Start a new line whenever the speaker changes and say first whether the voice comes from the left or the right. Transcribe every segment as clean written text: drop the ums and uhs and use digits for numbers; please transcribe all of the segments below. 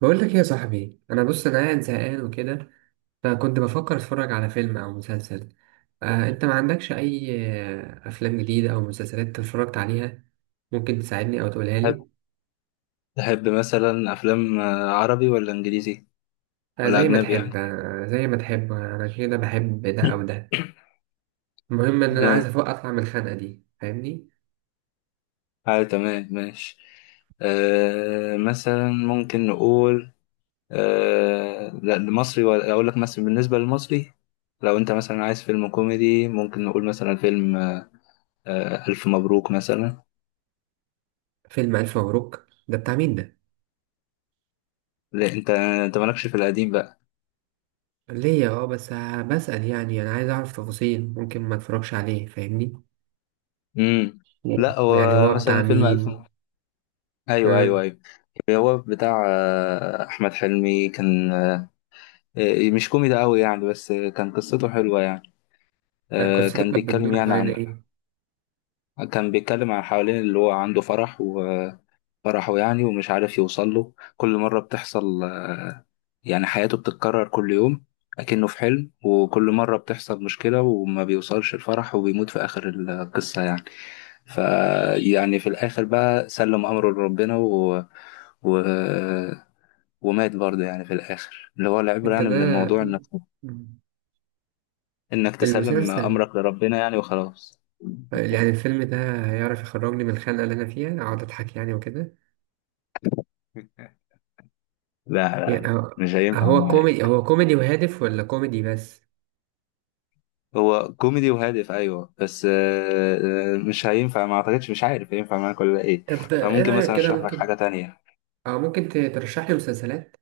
right: بقول لك ايه يا صاحبي، انا بص انا قاعد زهقان وكده. فكنت بفكر اتفرج على فيلم او مسلسل. انت ما عندكش اي افلام جديده او مسلسلات أنت اتفرجت عليها؟ ممكن تساعدني او تقولها
left: هت-
right: لي؟
left: تحب مثلا أفلام عربي ولا إنجليزي ولا
right: زي ما
left: أجنبي يعني؟
right: تحب، زي ما تحب، انا كده بحب ده او ده. المهم ان انا عايز
left: تمام.
right: اطلع من الخنقه دي، فاهمني.
left: تمام، ماشي. مثلا ممكن نقول لا، المصري. ولا أقول لك مثلا، بالنسبة للمصري لو أنت مثلا عايز فيلم كوميدي، ممكن نقول مثلا فيلم ألف مبروك مثلا.
right: فيلم الف مبروك ده بتاع مين ده؟
left: لا، أنت مالكش في القديم بقى.
right: ليا اه، بس بسأل يعني، انا عايز اعرف تفاصيل، ممكن ما اتفرجش عليه، فاهمني.
left: مم. لا، هو
right: ويعني هو
left: مثلا
right: بتاع
left: فيلم ألف
right: مين؟
left: مبروك. أيوه، أيوه،
right: آه.
left: أيوه. هو بتاع أحمد حلمي كان. مش كوميدي قوي يعني، بس كان قصته حلوة يعني.
right: لا، قصته
left: كان
right: كانت
left: بيتكلم
right: بتدور
left: يعني
right: حوالين
left: عن...
right: ايه؟
left: كان بيتكلم عن، حوالين اللي هو عنده فرح وفرحه يعني، ومش عارف يوصل له. كل مرة بتحصل يعني حياته بتتكرر كل يوم، أكنه في حلم، وكل مرة بتحصل مشكلة وما بيوصلش الفرح، وبيموت في آخر القصة يعني. فيعني في الآخر بقى، سلم أمره لربنا و... ومات برضه يعني، في الآخر اللي هو العبرة
right: انت
left: يعني من
right: ده
left: الموضوع نفسه. انك تسلم
right: المسلسل،
left: امرك لربنا يعني، وخلاص.
right: يعني الفيلم ده هيعرف يخرجني من الخنقة اللي انا فيها، اقعد اضحك يعني وكده؟
left: لا، لا،
right: يعني
left: لا،
right: هو،
left: مش هينفع
right: هو
left: معايا.
right: كوميدي، هو كوميدي وهادف ولا كوميدي بس؟
left: هو كوميدي وهادف، ايوه، بس مش هينفع، ما اعتقدش، مش عارف هينفع معاك ولا ايه.
right: طب ايه
left: فممكن
right: رأيك
left: مثلا
right: كده،
left: اشرح لك
right: ممكن؟
left: حاجه تانية.
right: اه ممكن ترشح لي مسلسلات؟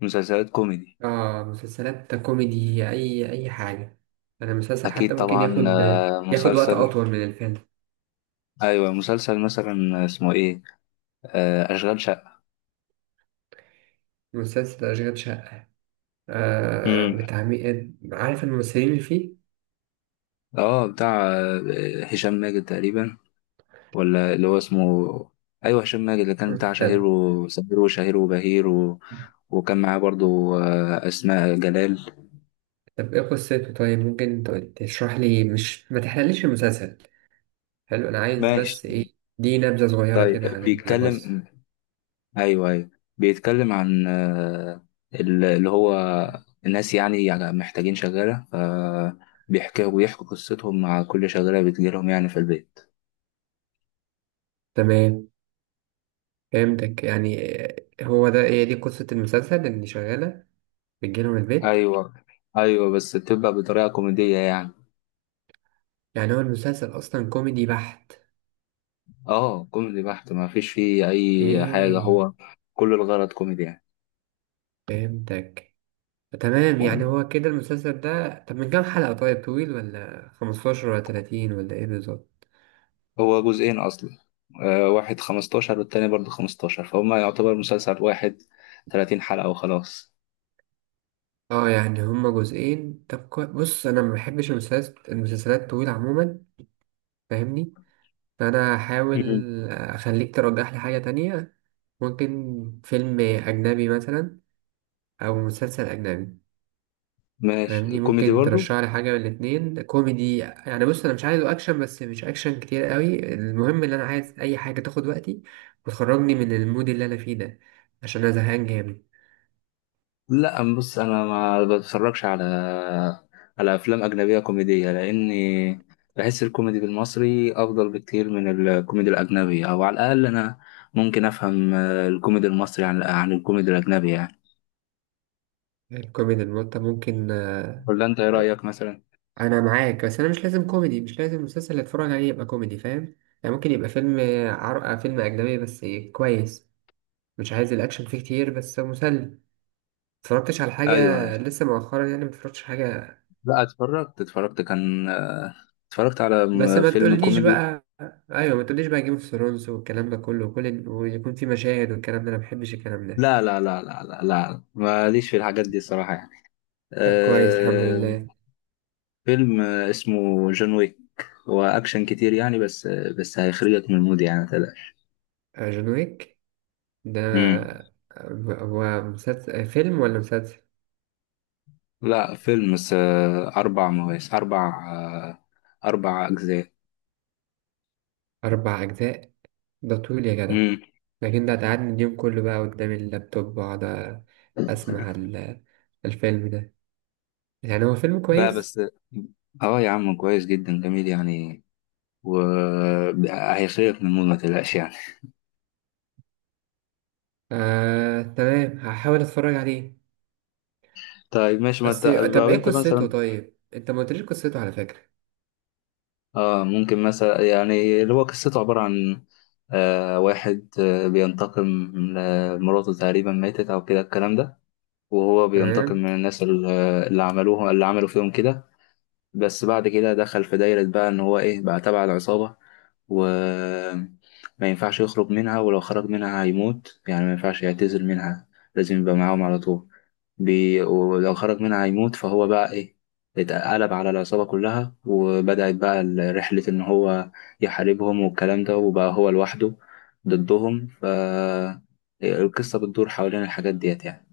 left: مسلسلات كوميدي.
right: اه مسلسلات كوميدي، اي اي حاجة، انا المسلسل
left: اكيد
right: حتى ممكن
left: طبعا.
right: ياخد، ياخد وقت
left: مسلسل...
right: اطول من الفيلم.
left: ايوه، مسلسل مثلا اسمه ايه؟ اشغال شقه.
right: مسلسل اشغال شقة، آه
left: امم
right: بتاع مين؟ عارف الممثلين اللي فيه؟
left: اه، بتاع هشام ماجد تقريبا. ولا اللي هو اسمه... ايوه، هشام ماجد، اللي كان بتاع شهير
right: طب
left: وسمير وشهير وبهير و... وكان معاه برضو اسماء جلال.
right: طب ايه قصته؟ طيب ممكن تشرح لي، مش ما تحرقليش المسلسل. حلو، انا عايز
left: ماشي،
right: بس ايه، دي نبذة صغيرة
left: طيب.
right: كده عن الجزء.
left: بيتكلم... ايوه، ايوه. بيتكلم عن اللي هو الناس، يعني محتاجين شغاله، فبيحكوا قصتهم مع كل شغاله بتجيلهم يعني في البيت.
right: تمام، فهمتك يعني. هو ده، هي دي قصة المسلسل، اللي شغالة بتجيلهم البيت؟
left: ايوه، ايوه، بس بتبقى بطريقه كوميديه يعني.
right: يعني هو المسلسل اصلا كوميدي بحت؟
left: اه، كوميدي بحت، ما فيش فيه اي حاجه.
right: اوكي،
left: هو كل الغرض كوميدي يعني.
right: فهمتك. تمام، يعني هو كده المسلسل ده؟ طب من كام حلقة؟ طيب طويل ولا 15 ولا 30 ولا ايه بالظبط؟
left: هو جزئين أصلا، واحد 15 والتاني برضه 15، فهما يعتبر مسلسل واحد، 30 حلقة وخلاص.
right: اه يعني هما جزئين. طب بص انا ما بحبش المسلسلات، الطويله عموما، فاهمني. فانا هحاول
left: مم.
right: اخليك ترجح لي حاجة تانية. ممكن فيلم اجنبي مثلا او مسلسل اجنبي،
left: ماشي،
right: فاهمني؟
left: كوميدي
right: ممكن
left: برضه.
right: ترشح لي حاجة من الاتنين كوميدي؟ يعني بص انا مش عايزه اكشن، بس مش اكشن كتير قوي. المهم ان انا عايز اي حاجة تاخد وقتي وتخرجني من المود اللي انا فيه ده، عشان انا زهقان جامد.
left: لا، بص أنا ما بتفرجش على أفلام أجنبية كوميدية، لأني بحس الكوميدي بالمصري أفضل بكتير من الكوميدي الأجنبي. أو على الأقل أنا ممكن أفهم الكوميدي المصري عن الكوميدي الأجنبي يعني.
right: الكوميدي انت ممكن.
left: ولا أنت إيه رأيك مثلا؟
right: انا معاك، بس انا مش لازم كوميدي، مش لازم المسلسل اللي اتفرج عليه يبقى كوميدي، فاهم؟ يعني ممكن يبقى فيلم، عرق فيلم اجنبي بس كويس، مش عايز الاكشن فيه كتير بس مسلي. متفرجتش على حاجة
left: أيوه.
right: لسه مؤخرا؟ يعني متفرجتش حاجة؟
left: لا، اتفرجت. كان اتفرجت على
right: بس ما
left: فيلم
right: تقوليش
left: كوميدي.
right: بقى، ايوه ما تقوليش بقى جيم اوف ثرونز والكلام ده كله، وكل ويكون في مشاهد والكلام ده، انا ما بحبش الكلام ده.
left: لا، لا، لا، لا، لا، لا، ماليش في الحاجات دي الصراحة يعني.
right: طب كويس، الحمد
left: أه.
right: لله.
left: فيلم اسمه جون ويك. هو أكشن كتير يعني، بس هيخرجك من المود يعني، متقلقش.
right: جون ويك ده،
left: مم.
right: هو مسلسل فيلم ولا مسلسل؟
left: لا، فيلم، بس أربع مواسم، أربع أجزاء.
right: 4 اجزاء؟ ده طويل يا جدع.
left: مم.
right: لكن ده هتقعدني اليوم كله بقى قدام اللابتوب واقعد اسمع الفيلم ده. يعني هو فيلم
left: بقى
right: كويس؟
left: بس... اه يا عم، كويس جدا، جميل يعني. وهيخرجك من المود، ما تقلقش يعني.
right: تمام، هحاول اتفرج عليه.
left: طيب، ماشي. ما انت
right: بس طب
left: لو
right: ايه
left: انت
right: قصته؟
left: مثلا...
right: طيب انت ما قلتليش قصته على فكرة.
left: ممكن مثلا، يعني اللي هو قصته عبارة عن واحد بينتقم لمراته، تقريبا ماتت أو كده الكلام ده، وهو بينتقم
right: تمام،
left: من الناس اللي... عملوه، اللي عملوا فيهم كده. بس بعد كده دخل في دايرة بقى، إن هو إيه بقى، تبع العصابة، و ما ينفعش يخرج منها، ولو خرج منها هيموت يعني، ما ينفعش يعتزل منها، لازم يبقى معاهم على طول. ولو خرج منها هيموت، فهو بقى إيه، اتقلب على العصابة كلها، وبدأت بقى رحلة إن هو يحاربهم والكلام ده، وبقى هو لوحده ضدهم. ف القصة بتدور حوالين الحاجات ديت يعني.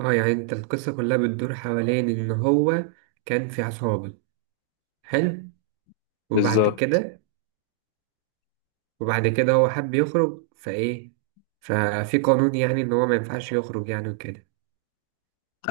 right: اه يعني انت القصة كلها بتدور حوالين ان هو كان في عصابة. حلو. وبعد
left: بالظبط.
right: كده، وبعد كده هو حب يخرج فايه، ففي قانون يعني ان هو ما ينفعش يخرج يعني وكده.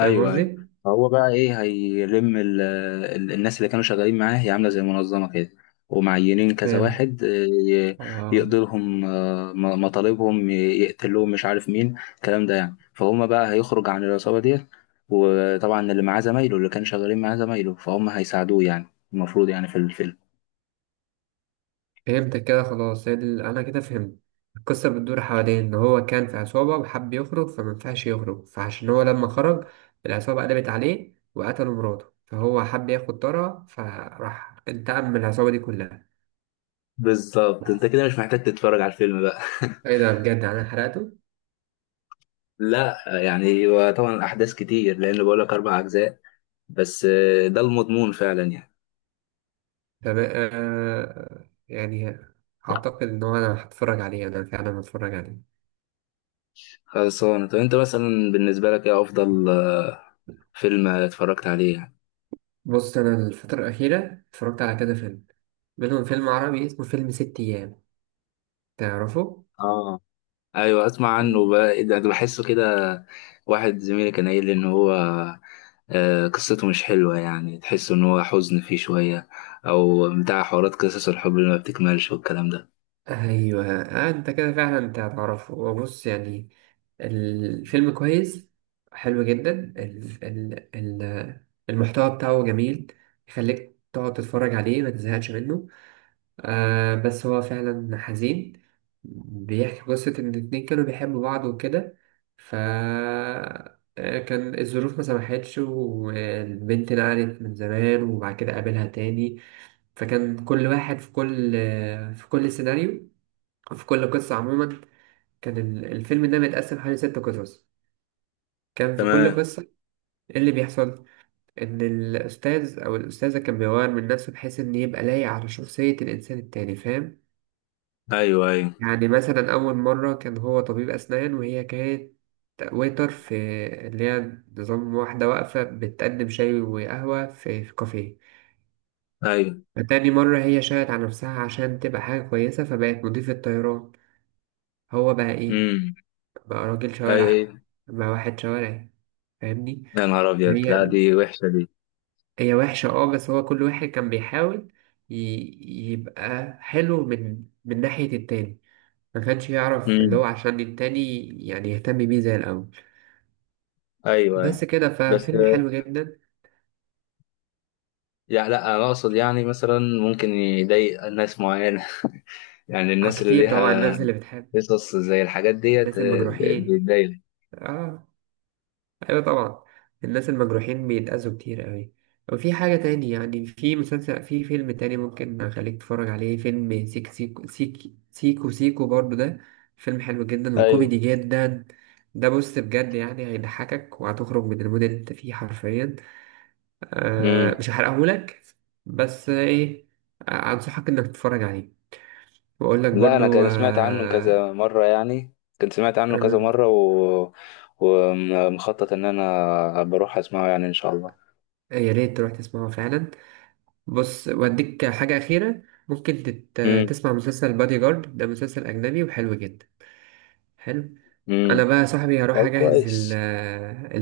right: فاهم
left: ايوه،
right: قصدي؟
left: هو بقى ايه، هيلم ال ال الناس اللي كانوا شغالين معاه. هي عامله زي منظمه كده، ومعينين كذا
right: فهمت.
left: واحد ي-
right: اه،
left: يقضي لهم مطالبهم، يقتل لهم، مش عارف مين، الكلام ده يعني. فهم بقى هيخرج عن العصابه ديت، وطبعا اللي معاه زمايله، اللي كانوا شغالين معاه زمايله، فهم هيساعدوه يعني، المفروض، يعني في الفيلم.
right: فهمتك كده خلاص. هي انا كده فهمت، القصه بتدور حوالين ان هو كان في عصابه وحب يخرج، فما ينفعش يخرج، فعشان هو لما خرج، العصابه قلبت عليه وقتلوا مراته، فهو حب ياخد طارها فراح انتقم من العصابه دي كلها.
left: بالظبط، انت كده مش محتاج تتفرج على الفيلم بقى.
right: ايه ده، بجد انا حرقته!
left: لا، يعني هو طبعا احداث كتير، لان بقول لك اربع اجزاء، بس ده المضمون فعلا يعني.
right: طب آه يعني، اعتقد ان هو، انا هتفرج عليه، انا فعلا هتفرج عليه.
left: خلصانة. طب انت مثلا بالنسبة لك ايه افضل فيلم اتفرجت عليه يعني؟
right: بص انا الفتره الاخيره اتفرجت على كذا فيلم، منهم فيلم عربي اسمه فيلم ست ايام، تعرفه؟
left: اه، ايوه، اسمع عنه بقى. إيه ده، ده بحسه كده. واحد زميلي كان قايل لي ان هو قصته مش حلوة يعني، تحس ان هو حزن فيه شوية، او بتاع حوارات قصص الحب اللي ما بتكملش والكلام ده.
right: ايوه، آه انت كده فعلا انت هتعرفه. هو بص يعني، الفيلم كويس، حلو جدا. ال ال ال المحتوى بتاعه جميل، يخليك تقعد تتفرج عليه ما تزهقش منه. آه بس هو فعلا حزين، بيحكي قصة إن الاتنين كانوا بيحبوا بعض وكده، ف كان الظروف ما سمحتش، والبنت نقلت من زمان، وبعد كده قابلها تاني. فكان كل واحد في كل، في كل سيناريو، في كل قصة عموما، كان الفيلم ده متقسم حوالي 6 قصص. كان في كل
left: تمام.
right: قصة إيه اللي بيحصل، إن الأستاذ أو الأستاذة كان بيغير من نفسه بحيث إن يبقى لايق على شخصية الإنسان التاني، فاهم؟
left: ايوه، ايوه،
right: يعني مثلا أول مرة كان هو طبيب أسنان، وهي كانت ويتر في، اللي هي نظام واحدة واقفة بتقدم شاي وقهوة في في كافيه.
left: ايوه.
right: فتاني مرة هي شاهدت على نفسها عشان تبقى حاجة كويسة فبقت مضيفة طيران. هو بقى إيه،
left: امم.
right: بقى راجل
left: ايوه، ايوه.
right: شوارع، بقى واحد شوارعي، فاهمني.
left: يا نهار ابيض،
right: هي
left: لا دي وحشة دي.
right: هي وحشة اه، بس هو كل واحد كان بيحاول ي- يبقى حلو من، من ناحية التاني، ما كانش يعرف اللي هو
left: امم.
right: عشان التاني يعني يهتم بيه زي الأول.
left: ايوه، ايوه،
right: بس كده،
left: بس
right: فالفيلم حلو جدا.
left: يعني لا، انا اقصد يعني مثلا ممكن يضايق ناس معينة، يعني
right: اه
left: الناس اللي
right: كتير طبعا
left: ليها
right: الناس اللي بتحب،
left: قصص زي الحاجات ديت
right: الناس المجروحين،
left: بتضايق.
right: اه، ايوه طبعا، الناس المجروحين بيتأذوا كتير قوي. وفي حاجة تاني يعني، في مسلسل في فيلم تاني ممكن اخليك تتفرج عليه، فيلم سيك سيكو سيك سيكو سيكو برضو ده، فيلم حلو جدا
left: ايوه.
right: وكوميدي جدا. ده بص بجد يعني هيضحكك وهتخرج من المود اللي انت فيه حرفيا. آه
left: امم.
right: مش هحرقهولك، بس ايه، انصحك انك تتفرج عليه. واقول لك
left: لا، انا
right: برضو
left: كان سمعت عنه
right: آه،
left: كذا مره يعني، كنت سمعت عنه كذا
right: آه،
left: مره و... ومخطط ان انا بروح اسمعه يعني ان شاء الله.
right: يا ريت تروح تسمعه فعلا. بص وأديك حاجة أخيرة، ممكن
left: امم.
right: تسمع مسلسل بادي جارد، ده مسلسل أجنبي وحلو جدا، حلو. أنا
left: امم.
right: بقى يا صاحبي هروح
left: طب
right: أجهز
left: كويس.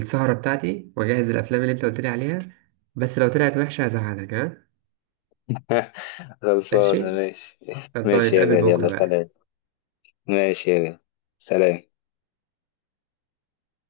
right: السهرة بتاعتي، وأجهز الأفلام اللي أنت قلت لي عليها. بس لو طلعت وحشة هزعلك، ها؟
left: خلصانه،
right: ماشي؟
left: ماشي.
right: هتظبط
left: ماشي يا
right: نتقابل
left: غالي، يلا
right: بكرة بقى.
left: سلام. ماشي يا غالي، سلام.